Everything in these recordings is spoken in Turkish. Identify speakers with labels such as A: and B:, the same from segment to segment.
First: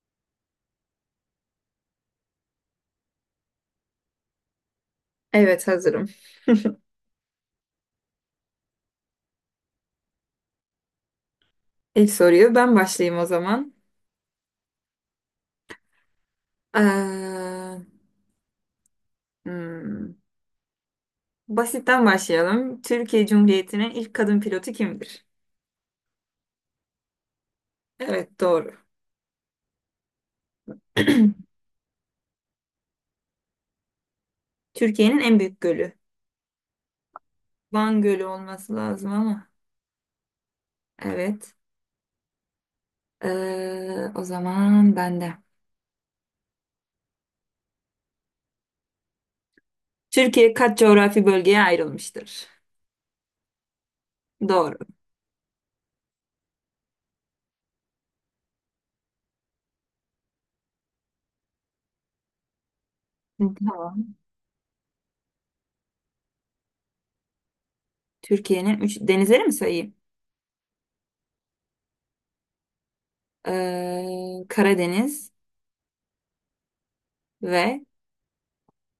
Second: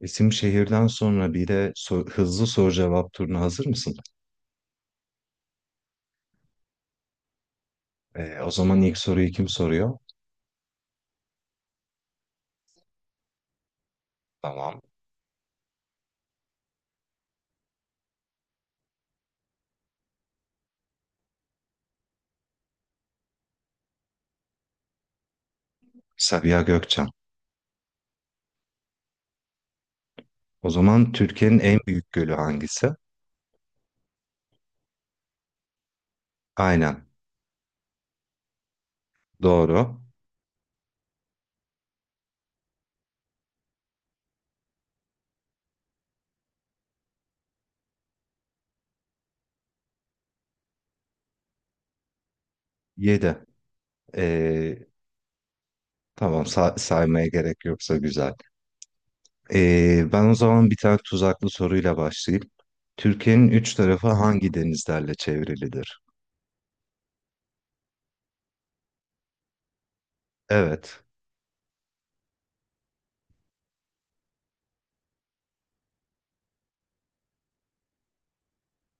A: İsim şehirden sonra bir de hızlı soru cevap turuna hazır mısın?
B: Evet hazırım.
A: O zaman ilk soruyu kim soruyor?
B: İlk soruyu ben başlayayım o zaman.
A: Tamam.
B: Ee, hmm, Basitten başlayalım. Türkiye Cumhuriyeti'nin ilk kadın pilotu kimdir?
A: Sabiha Gökçen.
B: Evet doğru.
A: O zaman Türkiye'nin en büyük gölü hangisi?
B: Türkiye'nin en büyük gölü.
A: Aynen.
B: Van Gölü olması lazım ama.
A: Doğru.
B: Evet. O zaman ben de. Türkiye kaç coğrafi bölgeye ayrılmıştır?
A: 7.
B: Doğru.
A: Tamam, saymaya gerek yoksa güzel. Ben o zaman bir tane tuzaklı soruyla başlayayım.
B: Hı.
A: Türkiye'nin üç tarafı hangi denizlerle çevrilidir?
B: Türkiye'nin üç denizleri mi sayayım?
A: Evet.
B: Karadeniz ve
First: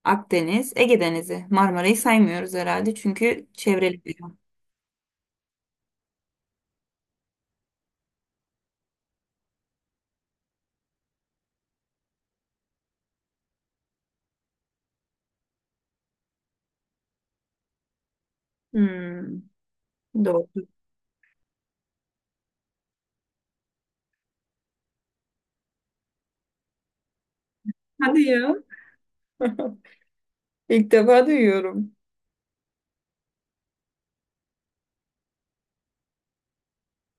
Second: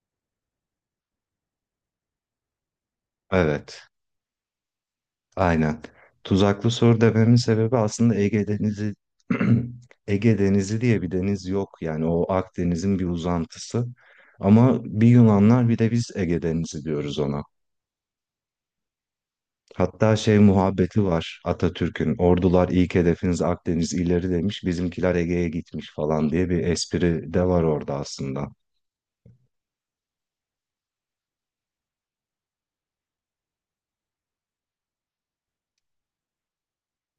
B: Akdeniz, Ege Denizi. Marmara'yı saymıyoruz herhalde çünkü
A: Evet.
B: çevreli bir yer.
A: Aynen. Tuzaklı soru dememin sebebi aslında Ege Denizi Ege Denizi diye bir deniz yok. Yani o Akdeniz'in bir uzantısı. Ama bir Yunanlar bir de biz Ege Denizi diyoruz ona.
B: Hmm,
A: Hatta şey
B: doğru.
A: muhabbeti var Atatürk'ün. Ordular ilk hedefiniz Akdeniz ileri demiş. Bizimkiler Ege'ye gitmiş falan diye bir espri de var orada
B: Hadi
A: aslında.
B: ya. İlk defa duyuyorum.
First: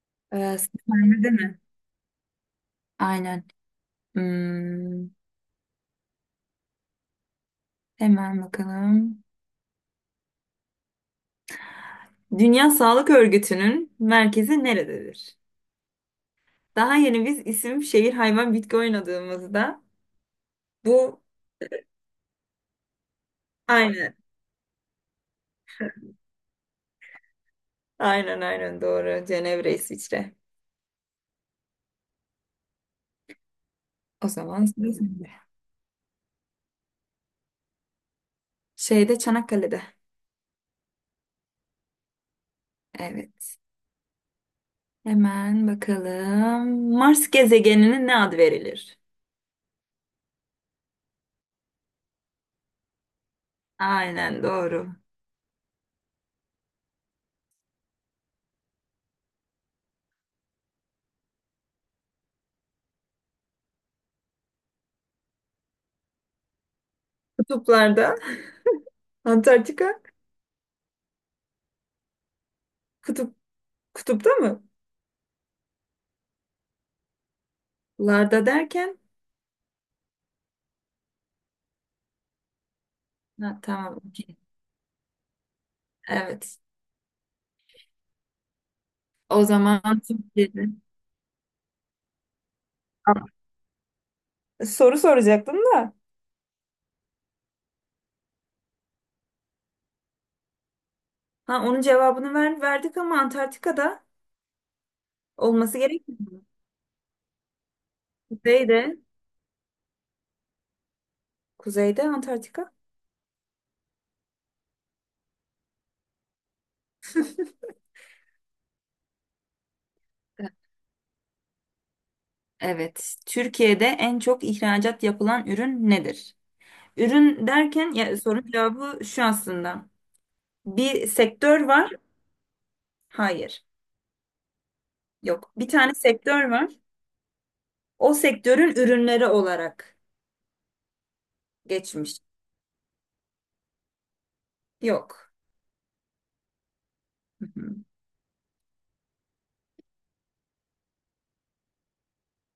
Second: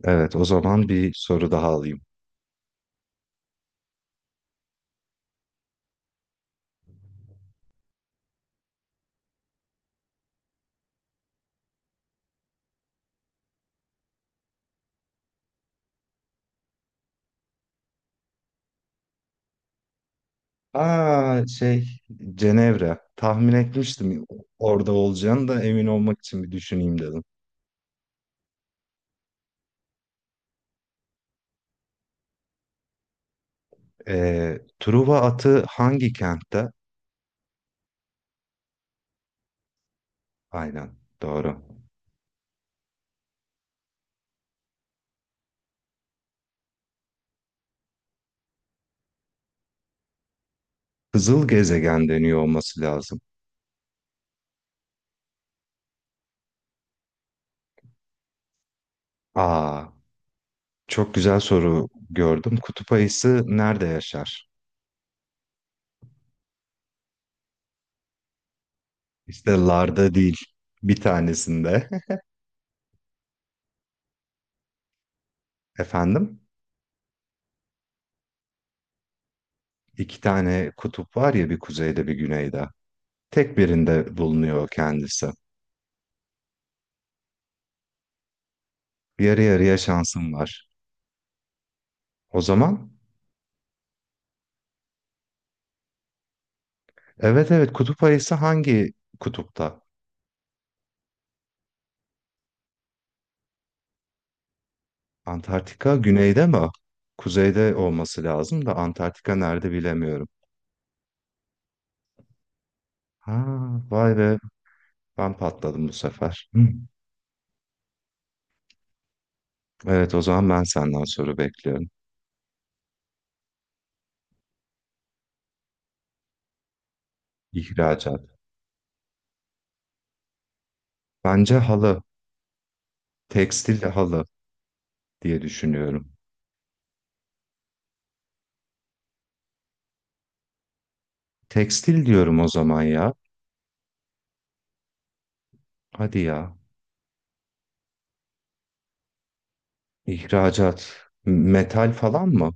A: Evet, o
B: Ee,
A: zaman bir
B: Sahnede
A: soru
B: mi?
A: daha alayım.
B: Aynen. Hmm, hemen bakalım. Dünya Sağlık Örgütü'nün merkezi nerededir? Daha yeni biz isim, şehir, hayvan, bitki oynadığımızda bu
A: Aa şey, Cenevre. Tahmin
B: aynen.
A: etmiştim orada olacağını da emin olmak için bir düşüneyim dedim.
B: Aynen, aynen, doğru. Cenevre, İsviçre. O
A: Ee,
B: zaman sıra
A: Truva
B: sende.
A: atı hangi kentte?
B: Şeyde Çanakkale'de.
A: Aynen doğru.
B: Evet. Hemen bakalım. Mars gezegenine ne ad verilir?
A: Kızıl gezegen deniyor olması lazım.
B: Aynen doğru.
A: Aa, çok güzel soru gördüm. Kutup ayısı nerede yaşar?
B: Kutuplarda.
A: İşte
B: Antarktika
A: larda değil, bir tanesinde.
B: kutup kutupta mı?
A: Efendim?
B: Larda derken.
A: İki tane kutup var ya, bir kuzeyde bir güneyde.
B: Ha,
A: Tek
B: tamam.
A: birinde
B: Okey.
A: bulunuyor kendisi.
B: Evet.
A: Yarı
B: O
A: yarıya
B: zaman
A: şansım
B: Türkiye'de.
A: var. O zaman
B: Soru soracaktım da.
A: evet evet, kutup ayısı hangi kutupta?
B: Ha, onun cevabını verdik ama Antarktika'da olması
A: Antarktika
B: gerekmiyor mu?
A: güneyde mi? Kuzeyde olması lazım da
B: Kuzeyde.
A: Antarktika nerede bilemiyorum.
B: Kuzeyde Antarktika.
A: Ha, vay be, ben patladım bu sefer. Hı. Evet, o zaman ben senden soru bekliyorum.
B: Evet. Türkiye'de en çok ihracat yapılan ürün nedir? Ürün derken ya,
A: İhracat.
B: sorun cevabı şu aslında. Bir
A: Bence
B: sektör var.
A: halı,
B: Hayır.
A: tekstil halı diye
B: Yok. Bir tane
A: düşünüyorum.
B: sektör var. O sektörün ürünleri olarak
A: Tekstil
B: geçmiş.
A: diyorum o zaman ya.
B: Yok.
A: Hadi ya.
B: Hı hı.
A: İhracat. Metal falan mı?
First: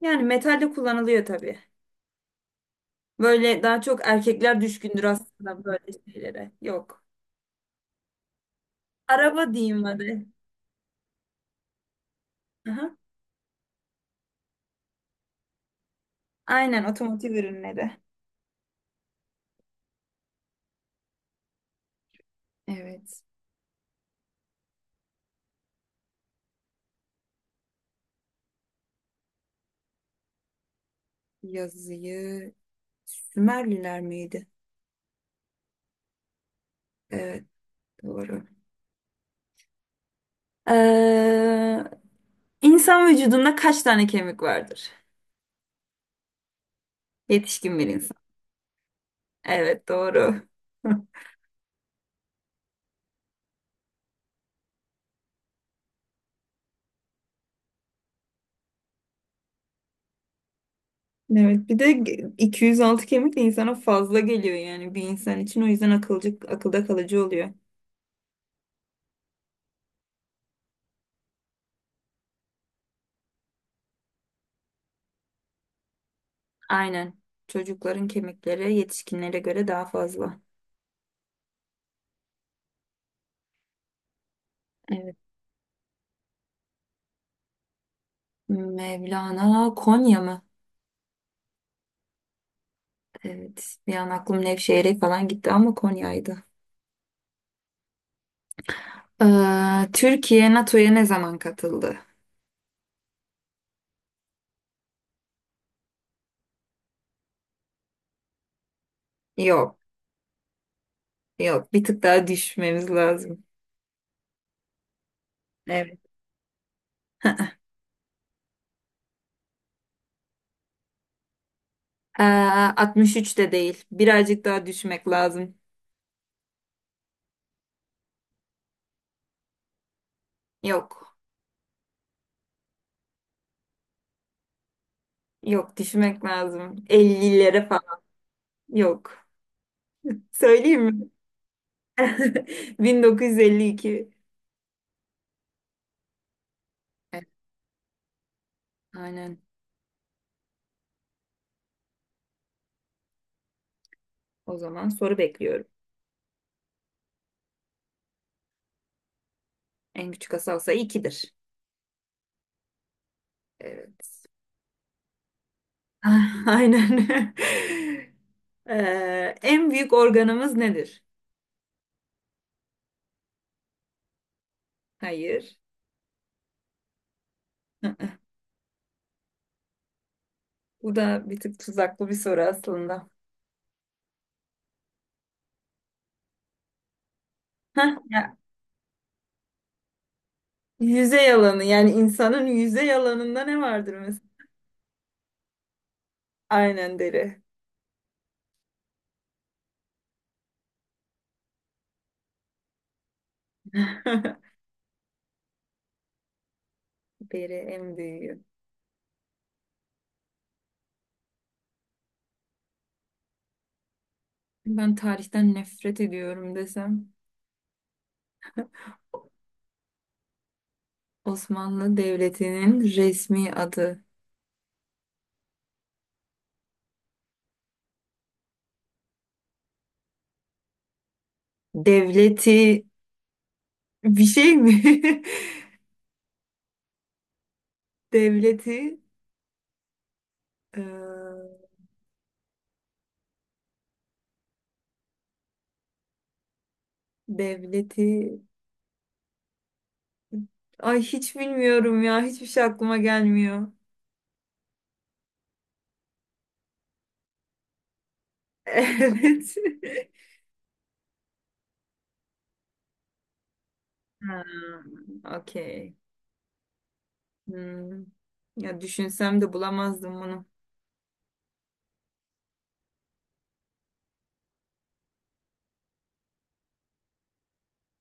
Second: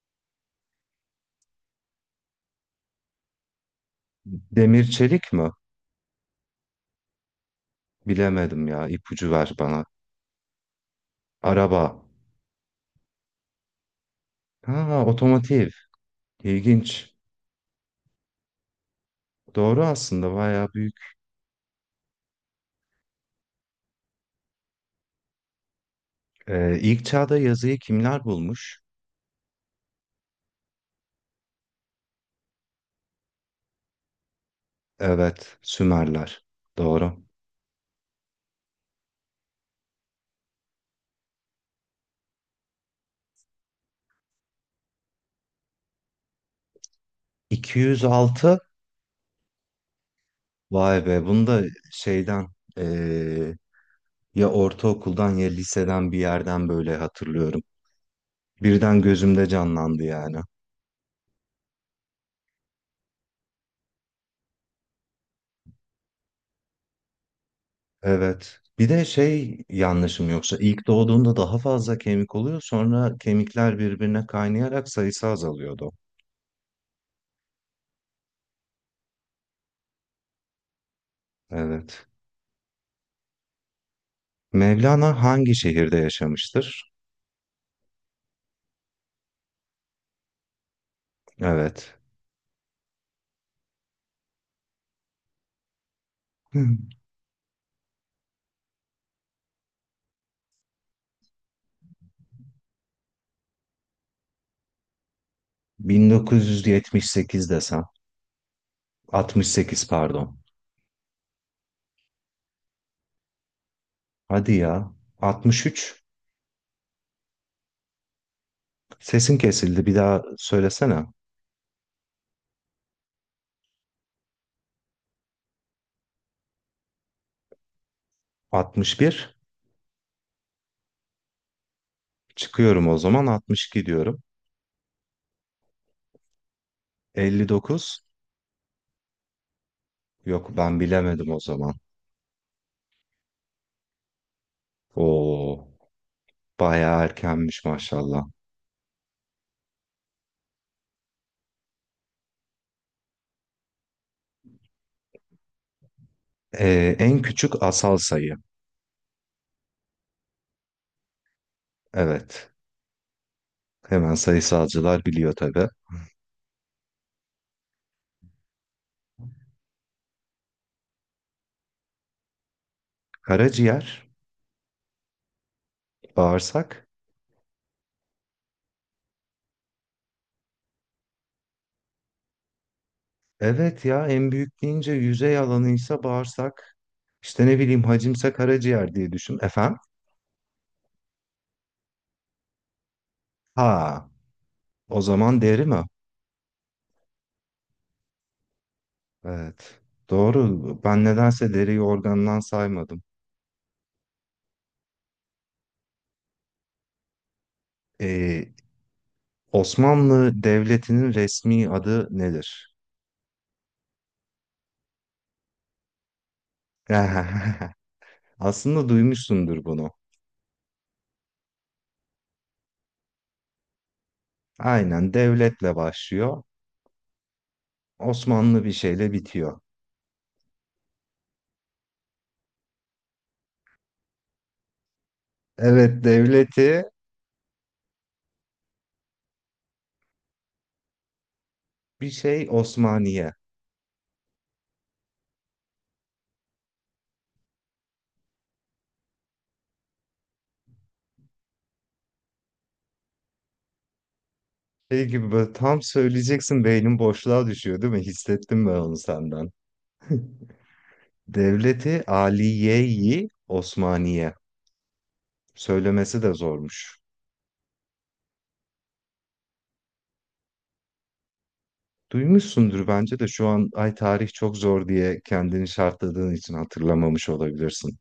B: Yani metalde kullanılıyor tabii. Böyle daha çok erkekler
A: Demir
B: düşkündür
A: çelik mi?
B: aslında böyle şeylere. Yok.
A: Bilemedim ya. İpucu ver
B: Araba
A: bana.
B: diyeyim hadi.
A: Araba.
B: Aha.
A: Ha, otomotiv.
B: Aynen
A: İlginç.
B: otomotiv ürünleri.
A: Doğru, aslında bayağı büyük.
B: Evet.
A: İlk çağda yazıyı kimler bulmuş?
B: Yazıyı Sümerliler miydi?
A: Evet, Sümerler. Doğru.
B: Evet doğru. Ee, insan vücudunda kaç tane kemik vardır? Yetişkin bir insan.
A: 206.
B: Evet doğru.
A: Vay be, bunu da şeyden ee, ya ortaokuldan ya liseden bir yerden böyle hatırlıyorum. Birden gözümde canlandı yani.
B: Evet, bir de 206 kemik de insana fazla geliyor yani bir insan için, o yüzden akılda kalıcı oluyor.
A: Evet. Bir de şey, yanlışım yoksa ilk doğduğunda daha fazla kemik oluyor, sonra kemikler birbirine kaynayarak sayısı azalıyordu.
B: Aynen. Çocukların kemikleri yetişkinlere göre daha fazla.
A: Evet.
B: Evet.
A: Mevlana hangi şehirde yaşamıştır?
B: Mevlana Konya mı?
A: Evet.
B: Evet. Bir an aklım Nevşehir'e falan gitti ama Konya'ydı.
A: Hı.
B: Türkiye NATO'ya ne zaman katıldı?
A: 1978 desem.
B: Yok.
A: 68 pardon.
B: Yok. Bir tık daha düşmemiz lazım.
A: Hadi ya.
B: Evet.
A: 63. Sesin kesildi. Bir daha söylesene.
B: Ee, 63 de değil. Birazcık daha düşmek lazım.
A: 61.
B: Yok.
A: Çıkıyorum o zaman. 62 diyorum.
B: Yok, düşünmek lazım. 50'lere falan
A: 59.
B: yok.
A: Yok ben
B: Söyleyeyim mi?
A: bilemedim o zaman.
B: 1952.
A: Oo, bayağı
B: Evet,
A: erkenmiş maşallah.
B: aynen. O zaman soru bekliyorum.
A: En küçük asal sayı.
B: En küçük asal sayı 2'dir.
A: Evet. Hemen
B: Evet.
A: sayısalcılar biliyor tabii.
B: Aynen. En büyük organımız nedir?
A: Karaciğer,
B: Hayır.
A: bağırsak.
B: Hı hı. Bu da bir tık tuzaklı bir soru aslında.
A: Evet ya, en büyük deyince yüzey alanıysa bağırsak. İşte ne bileyim,
B: Hah,
A: hacimse
B: ya,
A: karaciğer diye düşün. Efendim?
B: yüzey alanı yani insanın yüzey alanında ne vardır
A: Ha,
B: mesela?
A: o zaman deri mi?
B: Aynen deri.
A: Evet. Doğru. Ben nedense deriyi organdan saymadım.
B: Deri en büyüğü.
A: Ee, Osmanlı Devleti'nin resmi adı nedir?
B: Ben tarihten nefret ediyorum desem
A: Aslında duymuşsundur bunu.
B: Osmanlı Devleti'nin resmi adı.
A: Aynen devletle başlıyor. Osmanlı bir şeyle bitiyor.
B: Devleti bir şey mi?
A: Evet devleti,
B: Devleti eee,
A: bir şey Osmaniye.
B: devleti ay hiç bilmiyorum ya, hiçbir şey aklıma gelmiyor.
A: Şey gibi böyle tam söyleyeceksin beynin boşluğa düşüyor değil mi? Hissettim ben onu senden.
B: Evet.
A: Devleti Aliye-i Osmaniye.
B: Ha, okey.
A: Söylemesi de zormuş.
B: Hmm. Ya düşünsem de bulamazdım bunu.
A: Duymuşsundur bence de, şu an ay tarih çok zor diye kendini şartladığın için hatırlamamış olabilirsin.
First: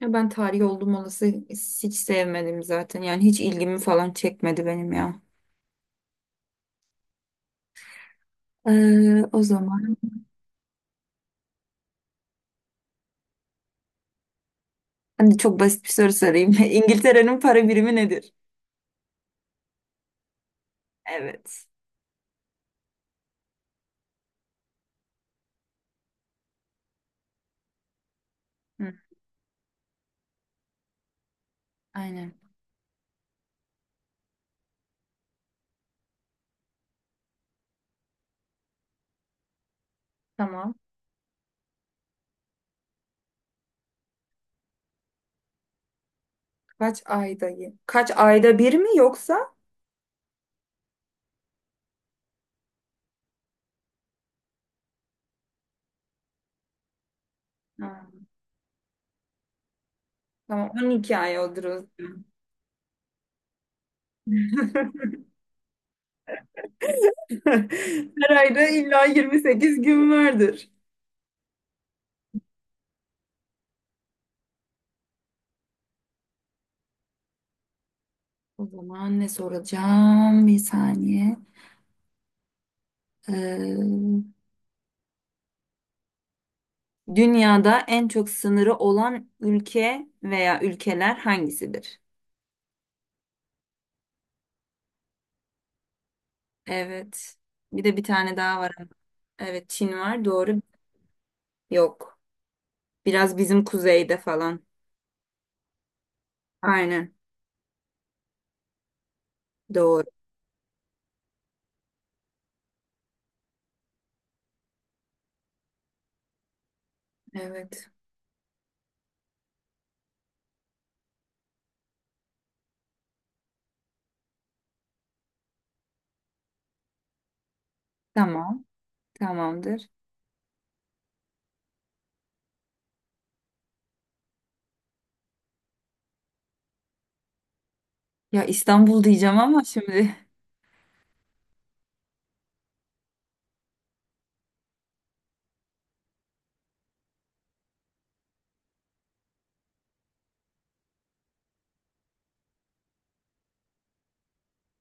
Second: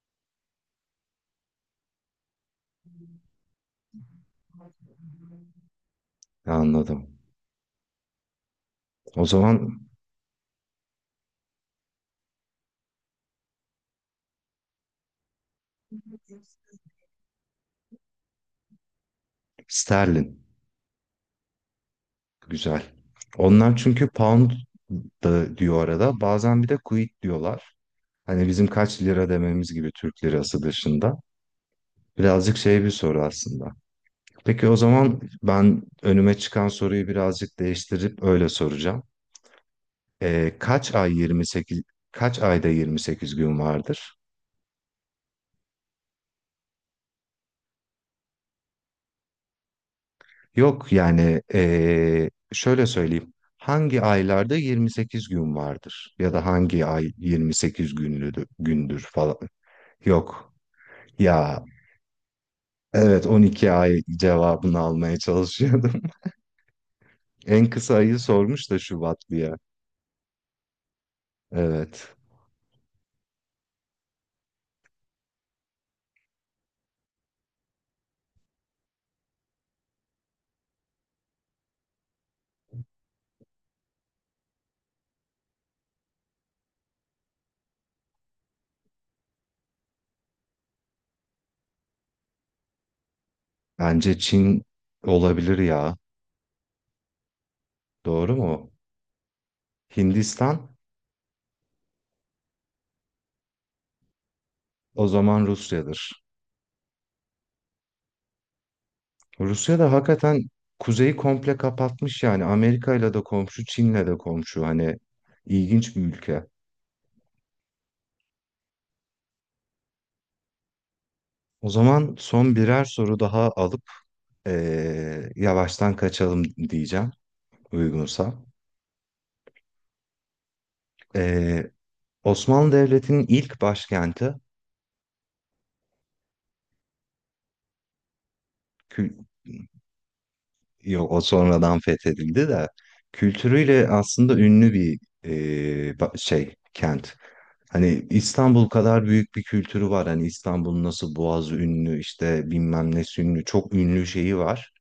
B: Ya ben tarih olduğum olası hiç sevmedim zaten. Yani hiç ilgimi falan çekmedi benim ya.
A: Anladım. O
B: O
A: zaman
B: zaman hani çok basit bir soru sorayım. İngiltere'nin para birimi nedir?
A: sterlin.
B: Evet.
A: Güzel. Onlar çünkü pound da diyor arada. Bazen bir de quid diyorlar. Hani bizim
B: Hı,
A: kaç lira dememiz gibi Türk lirası dışında.
B: aynen.
A: Birazcık şey bir soru aslında. Peki o zaman ben önüme çıkan soruyu birazcık değiştirip öyle soracağım. Ee,
B: Tamam.
A: kaç ay 28 kaç ayda 28 gün vardır?
B: Kaç ayda? Kaç ayda bir mi yoksa?
A: Yok yani şöyle söyleyeyim. Hangi aylarda 28 gün vardır? Ya da hangi ay 28
B: Ha,
A: günlüdür, gündür falan. Yok.
B: tamam. 12 ay
A: Ya
B: olur o zaman.
A: evet, 12 ay cevabını almaya çalışıyordum. En kısa ayı
B: Her ayda
A: sormuş da
B: illa
A: Şubat diye.
B: 28 gün vardır.
A: Evet.
B: O zaman ne soracağım? Bir saniye. Ee, Dünyada en çok sınırı olan ülke veya ülkeler hangisidir?
A: Bence Çin olabilir ya.
B: Evet. Bir de bir
A: Doğru
B: tane daha
A: mu?
B: var. Evet, Çin var. Doğru.
A: Hindistan,
B: Yok. Biraz bizim kuzeyde falan.
A: o zaman Rusya'dır.
B: Aynen.
A: Rusya da
B: Doğru.
A: hakikaten kuzeyi komple kapatmış, yani Amerika'yla da komşu, Çin'le de komşu, hani ilginç bir ülke.
B: Evet.
A: O zaman son birer soru daha alıp yavaştan kaçalım diyeceğim uygunsa.
B: Tamam. Tamamdır.
A: Eee, Osmanlı Devleti'nin ilk başkenti,
B: Ya İstanbul
A: kü-
B: diyeceğim ama şimdi.
A: yok o sonradan fethedildi de, kültürüyle aslında ünlü bir şey kent. Hani İstanbul kadar büyük bir kültürü var. Hani İstanbul'un nasıl Boğazı ünlü, işte bilmem ne ünlü, çok ünlü şeyi var.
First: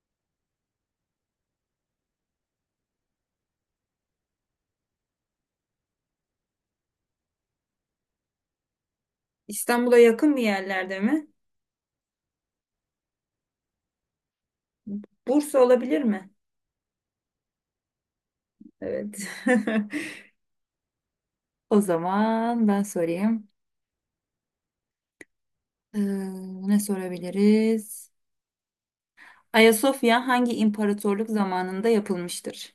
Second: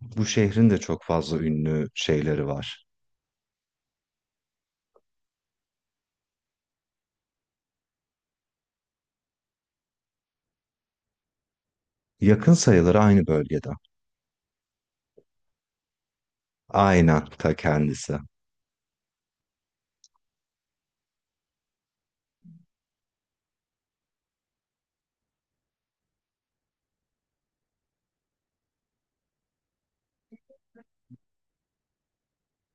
A: Bu şehrin de çok fazla ünlü şeyleri var.
B: İstanbul'a yakın bir yerlerde mi?
A: Yakın sayılır, aynı bölgede.
B: Bursa olabilir mi?
A: Aynen ta kendisi.
B: Evet. O zaman ben sorayım. Ee, Ne sorabiliriz? Ayasofya hangi imparatorluk zamanında yapılmıştır?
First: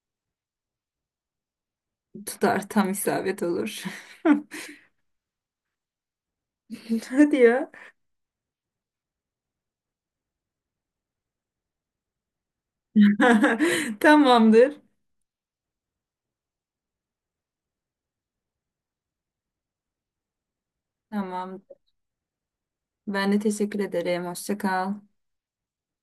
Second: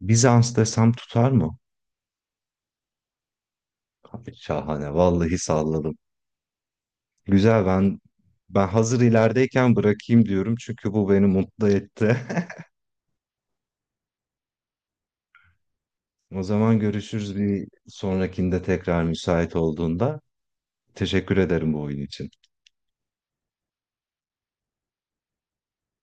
A: Bizans desem tutar mı?
B: Tutar, tam isabet olur.
A: Abi şahane. Vallahi salladım.
B: Hadi
A: Güzel,
B: ya.
A: ben hazır ilerideyken bırakayım diyorum çünkü bu beni mutlu etti.
B: Tamamdır.
A: O zaman görüşürüz bir sonrakinde tekrar müsait olduğunda. Teşekkür
B: Tamam.
A: ederim bu oyun için.
B: Ben de teşekkür ederim. Hoşça kal.